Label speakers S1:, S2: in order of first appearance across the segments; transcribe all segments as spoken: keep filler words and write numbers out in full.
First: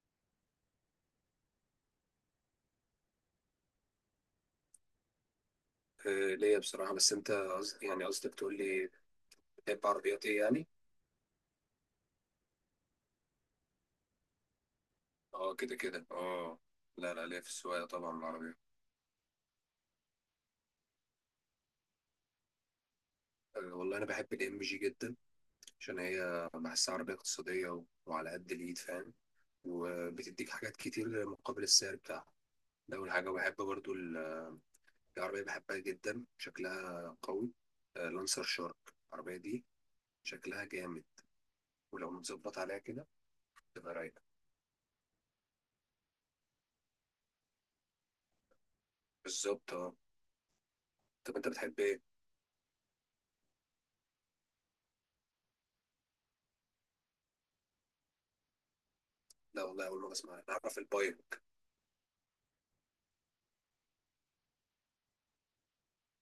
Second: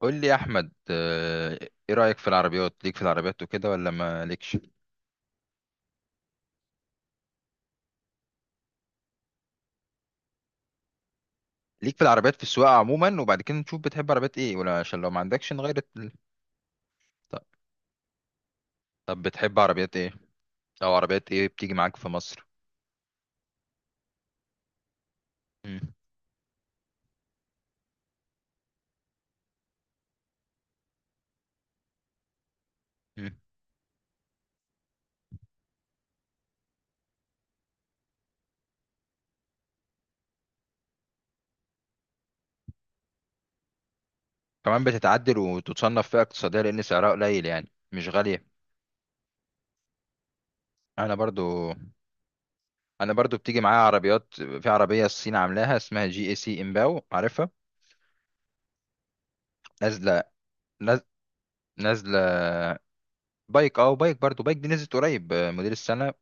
S1: قول لي يا احمد، آه، ايه رايك في العربيات ليك في العربيات وكده، ولا ما ليكش؟
S2: آه، ليا بصراحة. بس أنت قصد يعني قصدك تقول لي بتحب عربيات إيه يعني؟
S1: ليك في العربيات في السواقه عموما، وبعد كده نشوف بتحب عربيات ايه، ولا عشان لو ما عندكش
S2: أه، كده
S1: نغير
S2: كده،
S1: ال-
S2: أه. لا لا، ليا
S1: طب
S2: في السواقة طبعا العربية.
S1: طب بتحب عربيات ايه، او عربيات ايه بتيجي معاك في مصر؟
S2: أه والله أنا بحب الإم جي جدا،
S1: مم.
S2: عشان هي بحسها عربية اقتصادية، و- وعلى قد الإيد، فاهم. وبتديك حاجات كتير مقابل السعر بتاعها. ده أول حاجة.
S1: مم.
S2: وبحب برضو ال- في عربية بحبها جدا شكلها قوي. آه، لانسر شارك، العربية دي شكلها جامد، ولو متظبط عليها كده تبقى رايقة.
S1: كمان بتتعدل وتتصنف فئه اقتصاديه، لان سعرها قليل، يعني مش غاليه.
S2: بالظبط، أه.
S1: انا
S2: طب أنت
S1: برضو
S2: بتحب إيه؟
S1: انا برضو بتيجي معايا عربيات، في عربيه الصين عاملاها اسمها جي اي سي امباو، عارفها؟
S2: لا والله، أول مرة
S1: نازله،
S2: أسمع، أنا أعرف
S1: ناز-
S2: البايك.
S1: نازله. بايك، اه بايك، برضو بايك دي نزلت قريب، آه، موديل السنه،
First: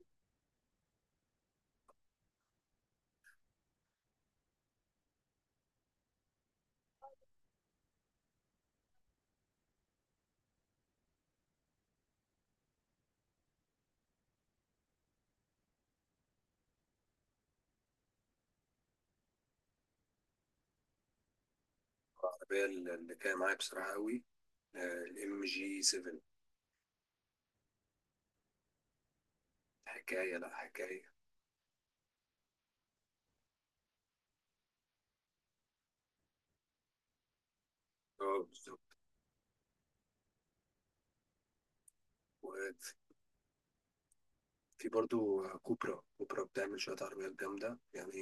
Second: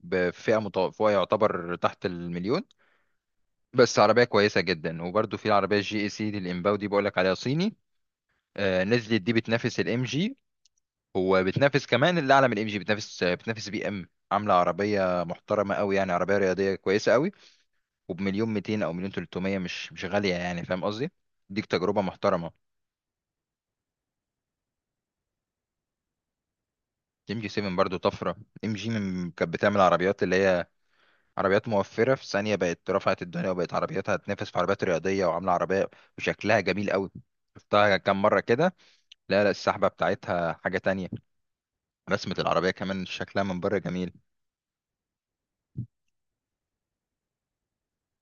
S1: بفئه متوسطه، يعتبر تحت المليون، بس عربيه كويسه جدا. وبرده في العربيه الجي اي سي دي الامباو دي، بقول لك عليها صيني، آه، نزلت دي بتنافس الام جي، وبتنافس كمان اللي اعلى من الام جي، بتنافس بتنافس بي ام. عامله عربيه محترمه قوي، يعني عربيه رياضيه كويسه قوي. وبمليون ميتين او مليون تلتميه، مش مش غاليه يعني، فاهم قصدي؟ ديك تجربه محترمه.
S2: العربية اللي كان معايا بصراحة قوي الام جي سبعة،
S1: ام جي سبعة برضو طفره. ام جي من كانت بتعمل عربيات اللي
S2: حكاية، لا
S1: هي
S2: حكاية.
S1: عربيات موفرة، في ثانية بقت رفعت الدنيا، وبقت عربياتها تنافس في عربيات رياضية، وعاملة عربية وشكلها جميل قوي. شفتها كام مرة
S2: اه
S1: كده.
S2: بالظبط.
S1: لا لا، السحبة بتاعتها حاجة تانية. رسمة العربية
S2: وفي
S1: كمان شكلها من بره جميل.
S2: برضو كوبرا، كوبرا بتعمل شوية عربيات جامدة يعني.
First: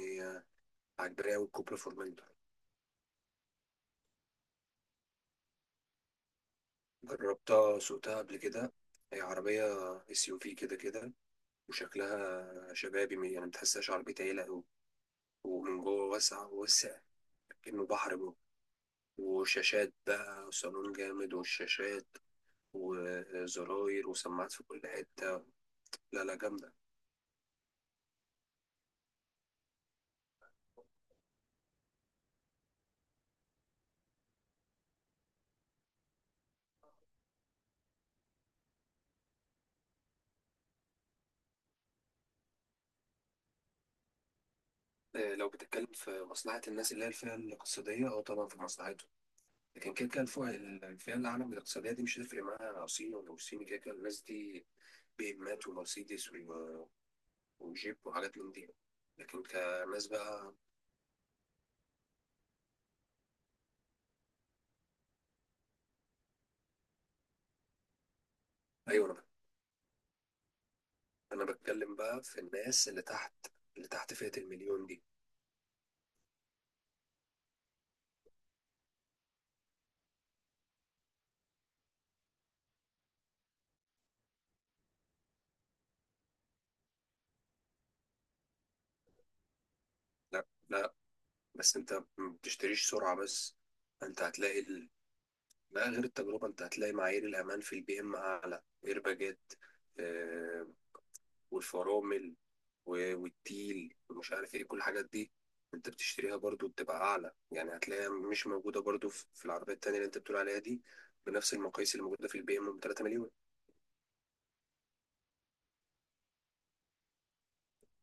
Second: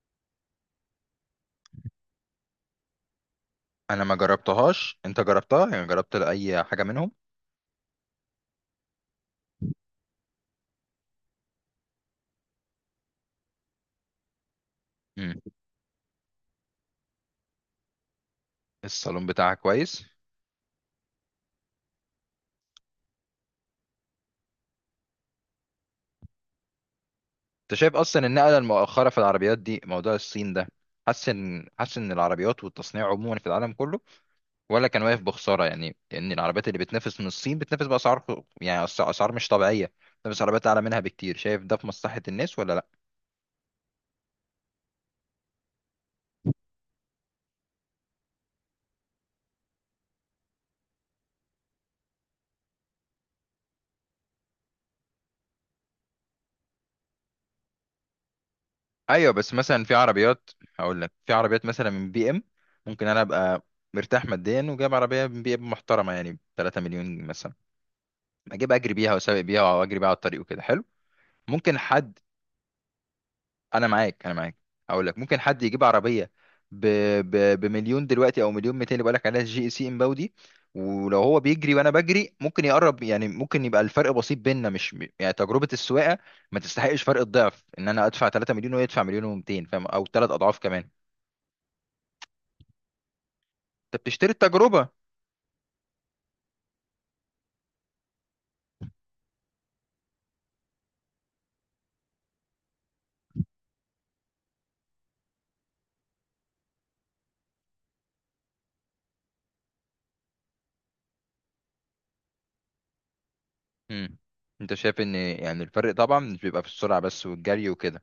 S2: عجباني أوي الكوبرا فورمنتور.
S1: أنا ما جربتهاش، أنت جربتها؟ يعني جربت أي حاجة منهم؟
S2: جربتها، سوقتها قبل كده. هي عربية اس يو في كده كده. وشكلها شبابي، م- يعني متحسهاش عربية عيلة أوي.
S1: مم.
S2: ومن جوه واسعة، واسع كأنه بحر جوه.
S1: الصالون بتاعها
S2: وشاشات
S1: كويس.
S2: بقى، وصالون جامد، والشاشات وزراير وسماعات في كل حتة. لا لا، جامدة.
S1: أنت شايف أصلا النقلة المؤخرة في العربيات دي موضوع الصين ده، حاسس إن حاسس إن العربيات والتصنيع عموما في العالم كله ولا كان واقف بخساره؟ يعني ان العربيات اللي بتنافس من الصين، بتنافس باسعار خ- يعني أس- اسعار مش طبيعيه، بتنافس عربيات اعلى منها بكتير. شايف ده في مصلحه الناس ولا لا؟
S2: آه، لو بتتكلم في مصلحة الناس اللي هي الفئة الاقتصادية، أو طبعا في مصلحتهم. لكن كده كده الفئة، الفئة العالم الاقتصادية دي مش هتفرق معاها صين ولا مش صين. كده كده الناس دي بيهمات ومرسيدس و- وجيب وحاجات من دي.
S1: ايوه
S2: لكن
S1: بس مثلا في
S2: كناس
S1: عربيات،
S2: بقى.
S1: هقول لك في عربيات مثلا من بي ام. ممكن انا ابقى مرتاح ماديا، وجايب عربيه من بي ام محترمه، يعني ب ثلاثة مليون مثلا، اجيب اجري
S2: أيوة،
S1: بيها
S2: أنا
S1: واسابق بيها واجري بيها على الطريق وكده حلو.
S2: أنا
S1: ممكن
S2: بتكلم
S1: حد،
S2: بقى في الناس اللي تحت،
S1: انا
S2: اللي تحت
S1: معاك انا
S2: فئة
S1: معاك،
S2: المليون دي.
S1: هقول لك ممكن حد يجيب عربيه ب... ب... بمليون دلوقتي او مليون ميتين، اللي بقول لك عليها جي سي امباودي. ولو هو بيجري وانا بجري ممكن يقرب، يعني ممكن يبقى الفرق بسيط بيننا، مش يعني تجربه السواقه ما تستحقش فرق الضعف ان انا ادفع ثلاثة مليون ويدفع مليون و200، فاهم؟ او ثلاث
S2: لا
S1: اضعاف كمان.
S2: لا، بس أنت ما بتشتريش سرعة بس.
S1: انت
S2: أنت
S1: بتشتري
S2: هتلاقي
S1: التجربه.
S2: ال... لا، غير التجربة، أنت هتلاقي معايير الأمان في البي إم أعلى، إيرباجات آه، والفرامل، و- والتيل ومش عارف ايه كل الحاجات دي انت بتشتريها، برضو بتبقى اعلى. يعني هتلاقيها مش موجوده برضو في في العربيه التانيه اللي انت بتقول عليها دي، بنفس المقاييس اللي موجوده في البي ام ب 3 مليون.
S1: امم انت شايف ان، يعني الفرق طبعا مش بيبقى في السرعه بس والجري وكده،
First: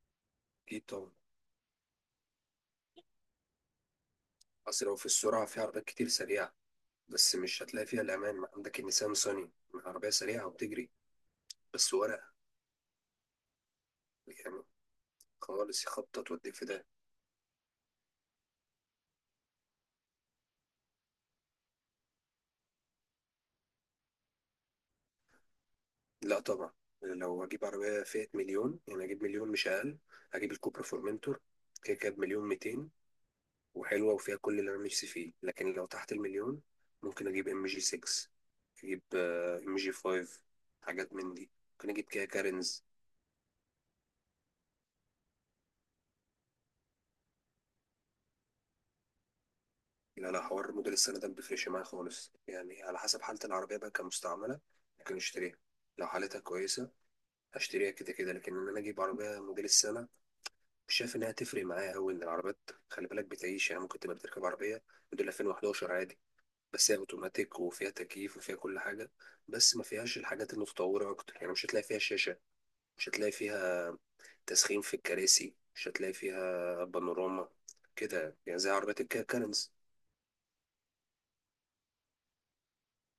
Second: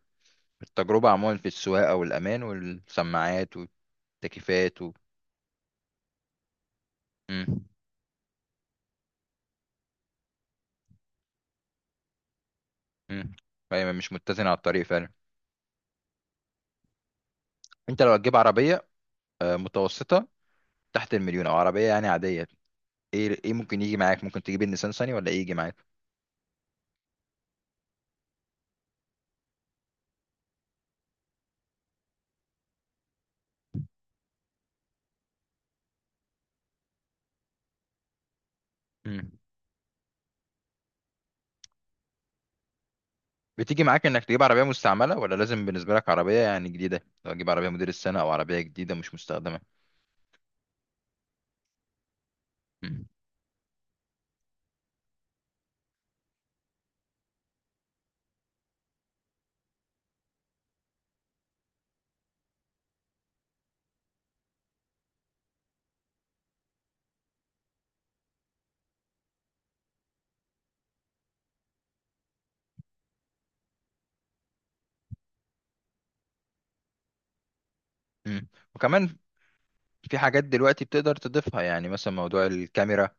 S2: اكيد طبعا.
S1: التجربه عموما في السواقه والامان والسماعات والتكييفات
S2: اصل
S1: و...
S2: لو في السرعه، في عربيات كتير سريعه بس مش
S1: مم.
S2: هتلاقي فيها الامان. ما عندك النيسان صني، عربيه سريعه وبتجري بس ورقه
S1: مم. فهي مش متزنة على
S2: يعني
S1: الطريق فعلا.
S2: خالص، يخبطط وتوديك في ده.
S1: انت لو هتجيب عربية، آه، متوسطة، تحت المليون، او عربية يعني عادية، ايه ايه ممكن يجي معاك؟ ممكن تجيب النيسان صني، ولا ايه يجي معاك؟
S2: لا طبعا، لو هجيب عربيه فئه مليون يعني هجيب مليون، مش اقل. هجيب الكوبرا فورمنتور، كده كده بمليون ميتين، وحلوة وفيها كل اللي أنا نفسي فيه. لكن لو تحت المليون ممكن أجيب ام جي ستة، أجيب
S1: مم.
S2: ام جي خمسة، حاجات من دي، ممكن أجيب كيا كارينز.
S1: بتيجي معاك انك تجيب عربية مستعملة، ولا لازم بالنسبة لك عربية يعني جديدة؟ لو هتجيب عربية موديل السنة، او عربية جديدة مش مستخدمة.
S2: لا لا، حوار موديل السنة ده مبيفرقش معايا خالص. يعني على
S1: مم.
S2: حسب حالة العربية بقى، كمستعملة ممكن أشتريها، لو حالتها كويسة هشتريها كده كده. لكن إن أنا أجيب عربية موديل السنة، مش شايف إنها تفرق معايا أوي. إن العربيات خلي بالك بتعيش. يعني ممكن تبقى بتركب عربية موديل ألفين وأحد عشر عادي، بس هي اوتوماتيك وفيها تكييف وفيها كل حاجه، بس ما فيهاش الحاجات المتطوره اكتر. يعني مش هتلاقي فيها شاشه، مش هتلاقي فيها تسخين في الكراسي، مش هتلاقي فيها بانوراما، كده يعني.
S1: مم.
S2: يعني زي عربيات
S1: وكمان
S2: الكيا كارنز.
S1: في حاجات دلوقتي بتقدر تضيفها، يعني مثلا موضوع الكاميرا،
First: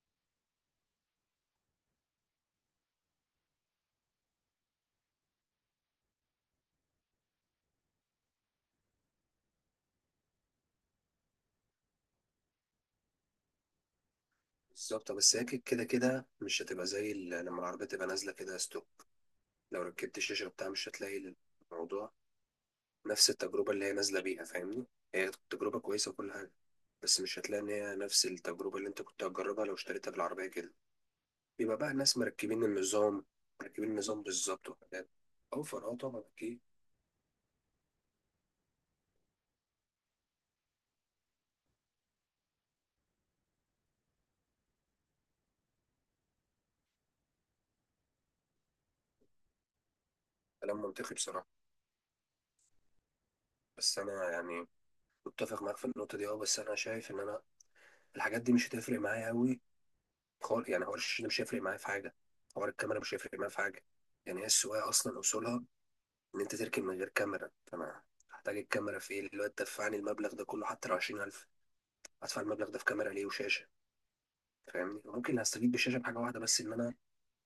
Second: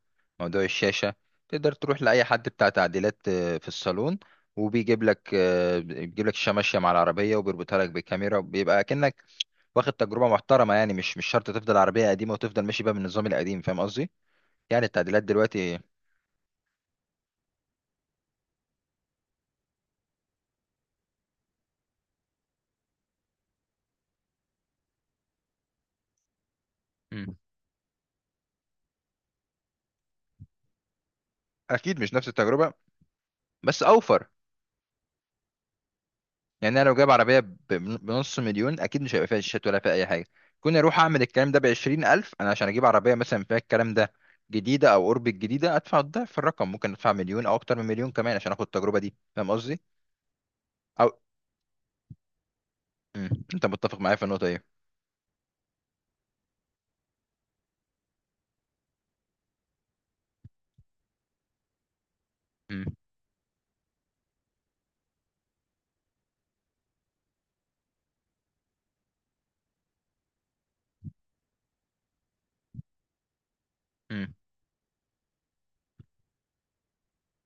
S1: موضوع الشاشة، تقدر تروح لأي حد بتاع تعديلات، آه، في الصالون، وبيجيب لك، آه، بيجيب لك الشاشة ماشية مع العربية، وبيربطها لك بالكاميرا، وبيبقى كأنك واخد تجربة محترمة. يعني مش مش شرط تفضل عربية قديمة، وتفضل ماشي بقى بالنظام القديم، فاهم قصدي؟ يعني
S2: بالظبط،
S1: التعديلات
S2: بس هي
S1: دلوقتي.
S2: كده كده مش هتبقى زي ال- لما العربيه تبقى نازله كده ستوك. لو ركبت الشاشه بتاعها مش هتلاقي الموضوع نفس التجربه اللي هي نازله بيها، فاهمني. هي تجربه كويسه وكل حاجه، بس
S1: مم.
S2: مش هتلاقي ان هي نفس التجربه اللي انت كنت هتجربها لو اشتريتها بالعربيه كده. بيبقى بقى
S1: أكيد مش
S2: الناس
S1: نفس
S2: مركبين
S1: التجربة.
S2: النظام.
S1: بس
S2: مركبين النظام
S1: أوفر.
S2: بالظبط، وحاجات. اوفر، اه طبعا اكيد.
S1: يعني انا لو جايب عربيه ب- بنص مليون اكيد مش هيبقى فيها شاشات، ولا فيها اي حاجه. كنت اروح اعمل الكلام ده بعشرين الف، انا عشان اجيب عربيه مثلا فيها الكلام ده جديده او قرب الجديده، ادفع الضعف في الرقم. ممكن ادفع مليون، او اكتر من مليون كمان عشان اخد التجربه دي، فاهم قصدي؟
S2: كلام
S1: او
S2: منطقي بصراحه.
S1: مم. انت
S2: بس
S1: متفق معايا في
S2: انا
S1: النقطه دي؟
S2: يعني متفق معاك في النقطه دي، اه. بس انا شايف ان انا الحاجات دي مش هتفرق معايا قوي خالص. يعني حوار الشاشه ده مش هيفرق معايا في حاجه، حوار
S1: مم.
S2: الكاميرا مش هيفرق معايا في حاجه. يعني هي السواقه اصلا اصولها ان انت تركن من غير كاميرا، فانا هحتاج الكاميرا في ايه دلوقتي؟ دفعني المبلغ ده كله، حتى لو عشرين ألف هدفع المبلغ ده في كاميرا ليه وشاشه.
S1: مم.
S2: فاهمني، ممكن هستفيد بالشاشه بحاجه واحده بس، ان انا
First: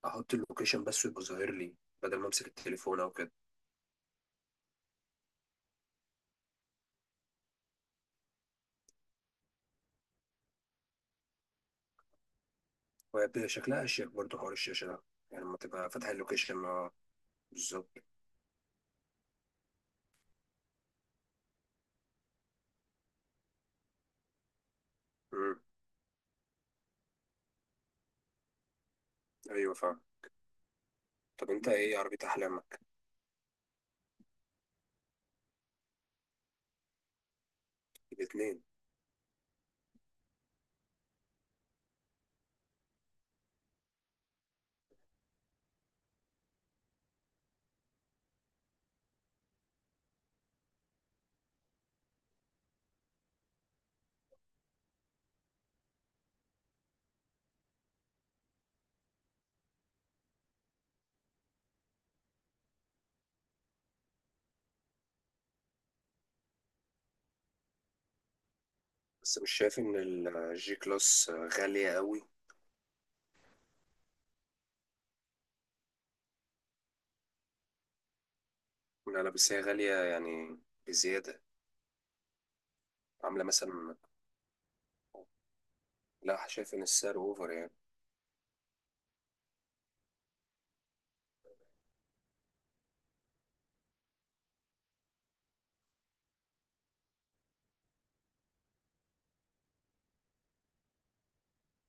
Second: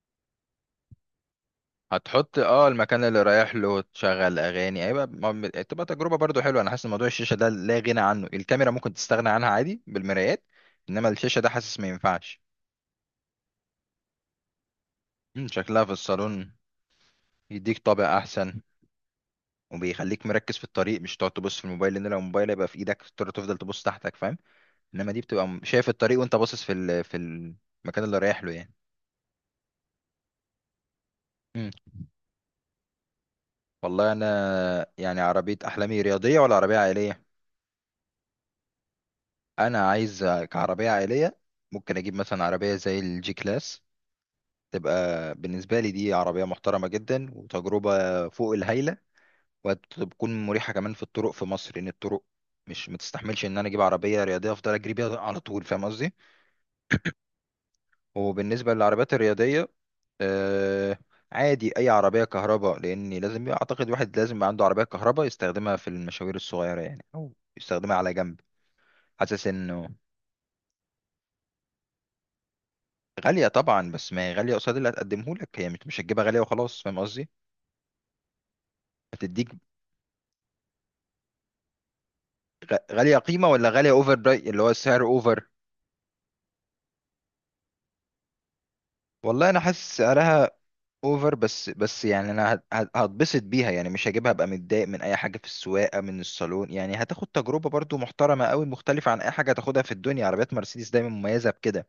S2: احط اللوكيشن بس ويبقى ظاهر لي، بدل ما
S1: هتحط
S2: امسك
S1: اه
S2: التليفون
S1: المكان
S2: او
S1: اللي
S2: كده.
S1: رايح له، تشغل اغاني، ايوه، ما- م- تبقى تجربه برضو حلوه. انا حاسس إن موضوع الشاشه ده لا غنى عنه. الكاميرا ممكن تستغنى عنها عادي بالمرايات، انما الشاشه ده حاسس ما ينفعش.
S2: وهي شكلها اشيك برضه حوار الشاشه ده، يعني
S1: مم،
S2: لما
S1: شكلها
S2: تبقى
S1: في
S2: فاتح
S1: الصالون
S2: اللوكيشن، اه.
S1: يديك
S2: بالظبط.
S1: طابع احسن، وبيخليك مركز في الطريق، مش تقعد تبص في الموبايل، لان لو الموبايل هيبقى في ايدك تضطر تفضل تبص تحتك، فاهم؟ انما دي بتبقى م-
S2: مم.
S1: شايف الطريق، وانت باصص في ال... في المكان اللي رايح له يعني.
S2: ايوه فاهم. طب انت
S1: مم.
S2: ايه عربيه احلامك؟
S1: والله، انا يعني عربيه احلامي رياضيه ولا عربيه عائليه؟
S2: الاثنين.
S1: انا عايز كعربيه عائليه ممكن اجيب مثلا عربيه زي الجي كلاس. تبقى بالنسبه لي دي عربيه محترمه جدا، وتجربه فوق الهايله، وتكون مريحه كمان في الطرق في مصر، لان الطرق مش متستحملش ان انا اجيب عربيه رياضيه افضل اجري بيها على طول، فاهم قصدي؟ وبالنسبة للعربيات الرياضية آه عادي أي عربية كهرباء، لأن لازم يبقى- أعتقد واحد لازم يبقى عنده عربية كهرباء يستخدمها في المشاوير الصغيرة يعني، أو يستخدمها على جنب.
S2: بس
S1: حاسس
S2: مش شايف
S1: إنه
S2: ان الجي كلاس غاليه قوي؟
S1: غالية طبعا، بس ما هي غالية قصاد اللي هتقدمه لك. هي مش مش هتجيبها غالية وخلاص، فاهم قصدي؟
S2: لا لا،
S1: هتديك
S2: بس هي غاليه يعني بزياده.
S1: غ- غالية
S2: عامله
S1: قيمة، ولا غالية
S2: مثلا،
S1: أوفر براي، اللي هو السعر أوفر.
S2: لا، شايف ان السعر اوفر يعني.
S1: والله أنا حاسس سعرها اوفر. بس بس يعني انا هت- هت- هتبسط بيها يعني، مش هجيبها ابقى متضايق من اي حاجه في السواقه من الصالون. يعني هتاخد تجربه برضو محترمه قوي، مختلفه عن اي حاجه هتاخدها في الدنيا. عربيات مرسيدس دايما مميزه بكده،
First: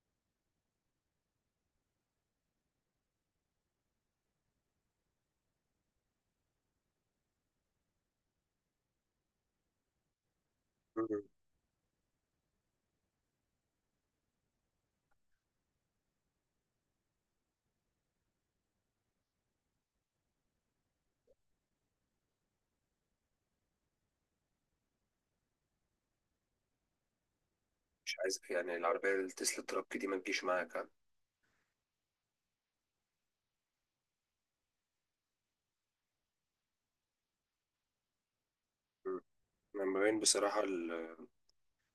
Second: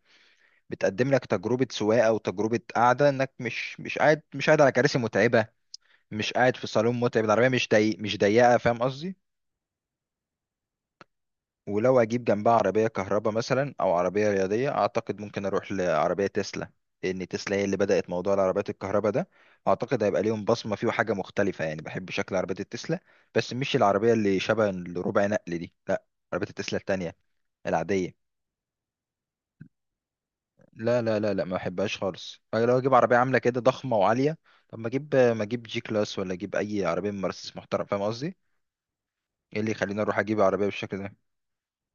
S1: بتقدم لك تجربه سواقه وتجربه قعده، انك مش مش قاعد مش قاعد على كراسي متعبه، مش قاعد في صالون متعب، العربيه مش ضيق، مش ضيقه، فاهم قصدي؟
S2: مم.
S1: ولو اجيب جنبها عربيه كهرباء مثلا، او عربيه رياضيه، اعتقد ممكن اروح لعربيه تسلا، لان تسلا هي اللي بدات موضوع العربيات الكهرباء ده، اعتقد هيبقى ليهم بصمه فيه وحاجه مختلفه. يعني بحب شكل عربيه التسلا، بس مش العربيه اللي شبه الربع نقل دي لا، عربيه التسلا التانية العاديه.
S2: مش عايز يعني العربيه التسلا ترك دي ما تجيش معاك يعني.
S1: لا لا لا لا، ما بحبهاش خالص. أنا لو اجيب عربيه عامله كده ضخمه وعاليه، طب ما اجيب ما اجيب جي كلاس، ولا اجيب اي عربيه من مرسيدس محترم، فاهم قصدي؟
S2: مم.
S1: ايه اللي
S2: أنا ما
S1: يخليني اروح
S2: بين
S1: اجيب
S2: بصراحه
S1: عربيه بالشكل ده؟
S2: ال-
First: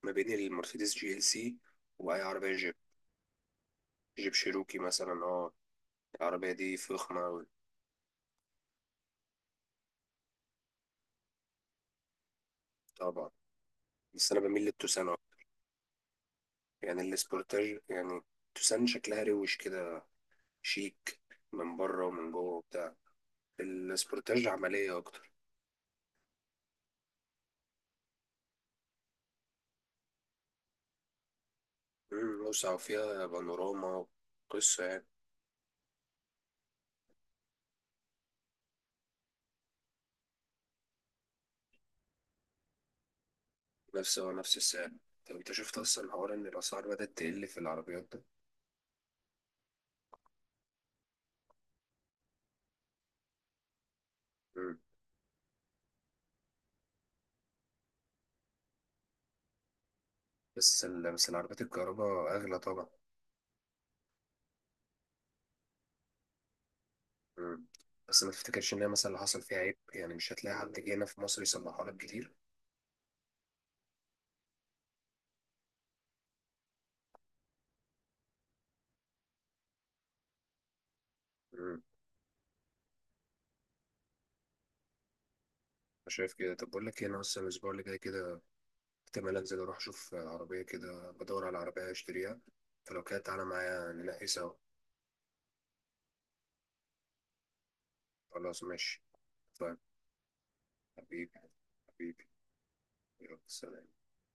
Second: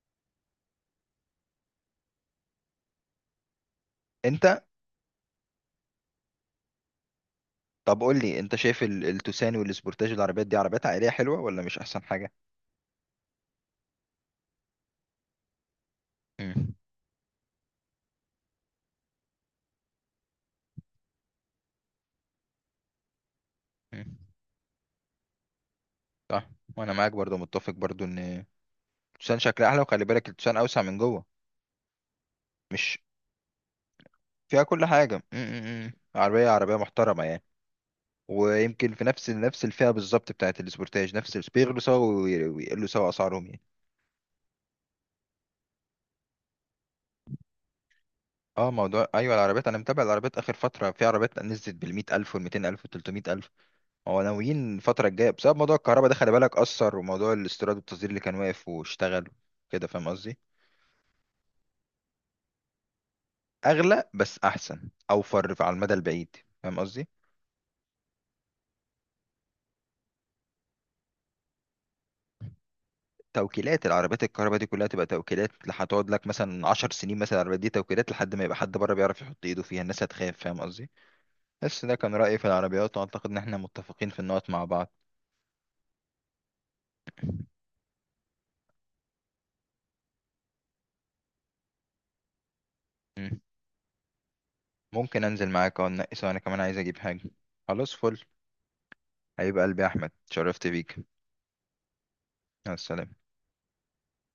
S2: ما بين المرسيدس جي ال سي واي عربيه، جيب
S1: انت
S2: شيروكي مثلا، اه. العربية دي فخمة أوي.
S1: طب قول لي، انت شايف ال- التوسان والسبورتاج، العربيات دي عربيات عائليه حلوه ولا مش احسن حاجه؟
S2: طبعا، بس أنا بميل للتوسان أكتر.
S1: امم
S2: يعني السبورتاج، يعني التوسان شكلها روش كده، شيك من بره ومن جوه وبتاع.
S1: امم،
S2: السبورتاج عملية أكتر.
S1: صح. وانا معاك برضو متفق برضو ان التوسان شكلها احلى، وخلي بالك التوسان اوسع من جوه،
S2: مم، واسعة
S1: مش
S2: وفيها بانوراما.
S1: فيها كل
S2: قصة يعني.
S1: حاجه. امم، عربيه عربيه محترمه يعني. ويمكن في نفس نفس الفئه بالظبط بتاعت السبورتاج، نفس الس- بيغلوا سوا وي- ويقلوا سوا اسعارهم يعني.
S2: نفس هو نفس السعر. طب أنت شفت أصلا حوار إن الأسعار بدأت تقل في العربيات ده؟
S1: اه موضوع ايوه، العربيات، انا متابع العربيات اخر فتره، في عربيات نزلت بال مئة الف وال مئتين الف وال ثلاثمئة الف. هو ناويين
S2: مم.
S1: الفترة الجاية بسبب موضوع الكهرباء ده، خلي بالك أثر، وموضوع الاستيراد والتصدير اللي كان واقف واشتغل كده، فاهم قصدي؟
S2: بس ال- بس العربيات الكهرباء أغلى طبعا.
S1: أغلى بس أحسن، أوفر على المدى البعيد، فاهم قصدي؟
S2: مم. بس ما تفتكرش إن هي مثلا اللي حصل فيها عيب، يعني مش هتلاقي حد جه هنا في مصر يصلحها لك كتير.
S1: توكيلات العربيات الكهرباء دي كلها تبقى توكيلات، هتقعد لك مثلا عشر سنين، مثلا العربيات دي توكيلات لحد ما يبقى حد بره بيعرف يحط ايده فيها، الناس هتخاف، فاهم قصدي؟ بس ده كان رأيي في العربيات، وأعتقد إن احنا متفقين في النقط مع بعض.
S2: أنا شايف كده. طب بقول لك ايه، انا اصلا الاسبوع اللي جاي كده احتمال انزل اروح اشوف عربيه، كده بدور على عربيه اشتريها. فلو كده
S1: مم.
S2: تعالى معايا ننقي سوا.
S1: ممكن أنزل معاك، أو ننقي سوا، أنا كمان عايز أجيب حاجة. خلاص فل.
S2: خلاص ماشي.
S1: حبيب
S2: طيب،
S1: قلبي يا أحمد، شرفت بيك.
S2: حبيبي، حبيبي،
S1: مع السلامة.
S2: يلا سلام.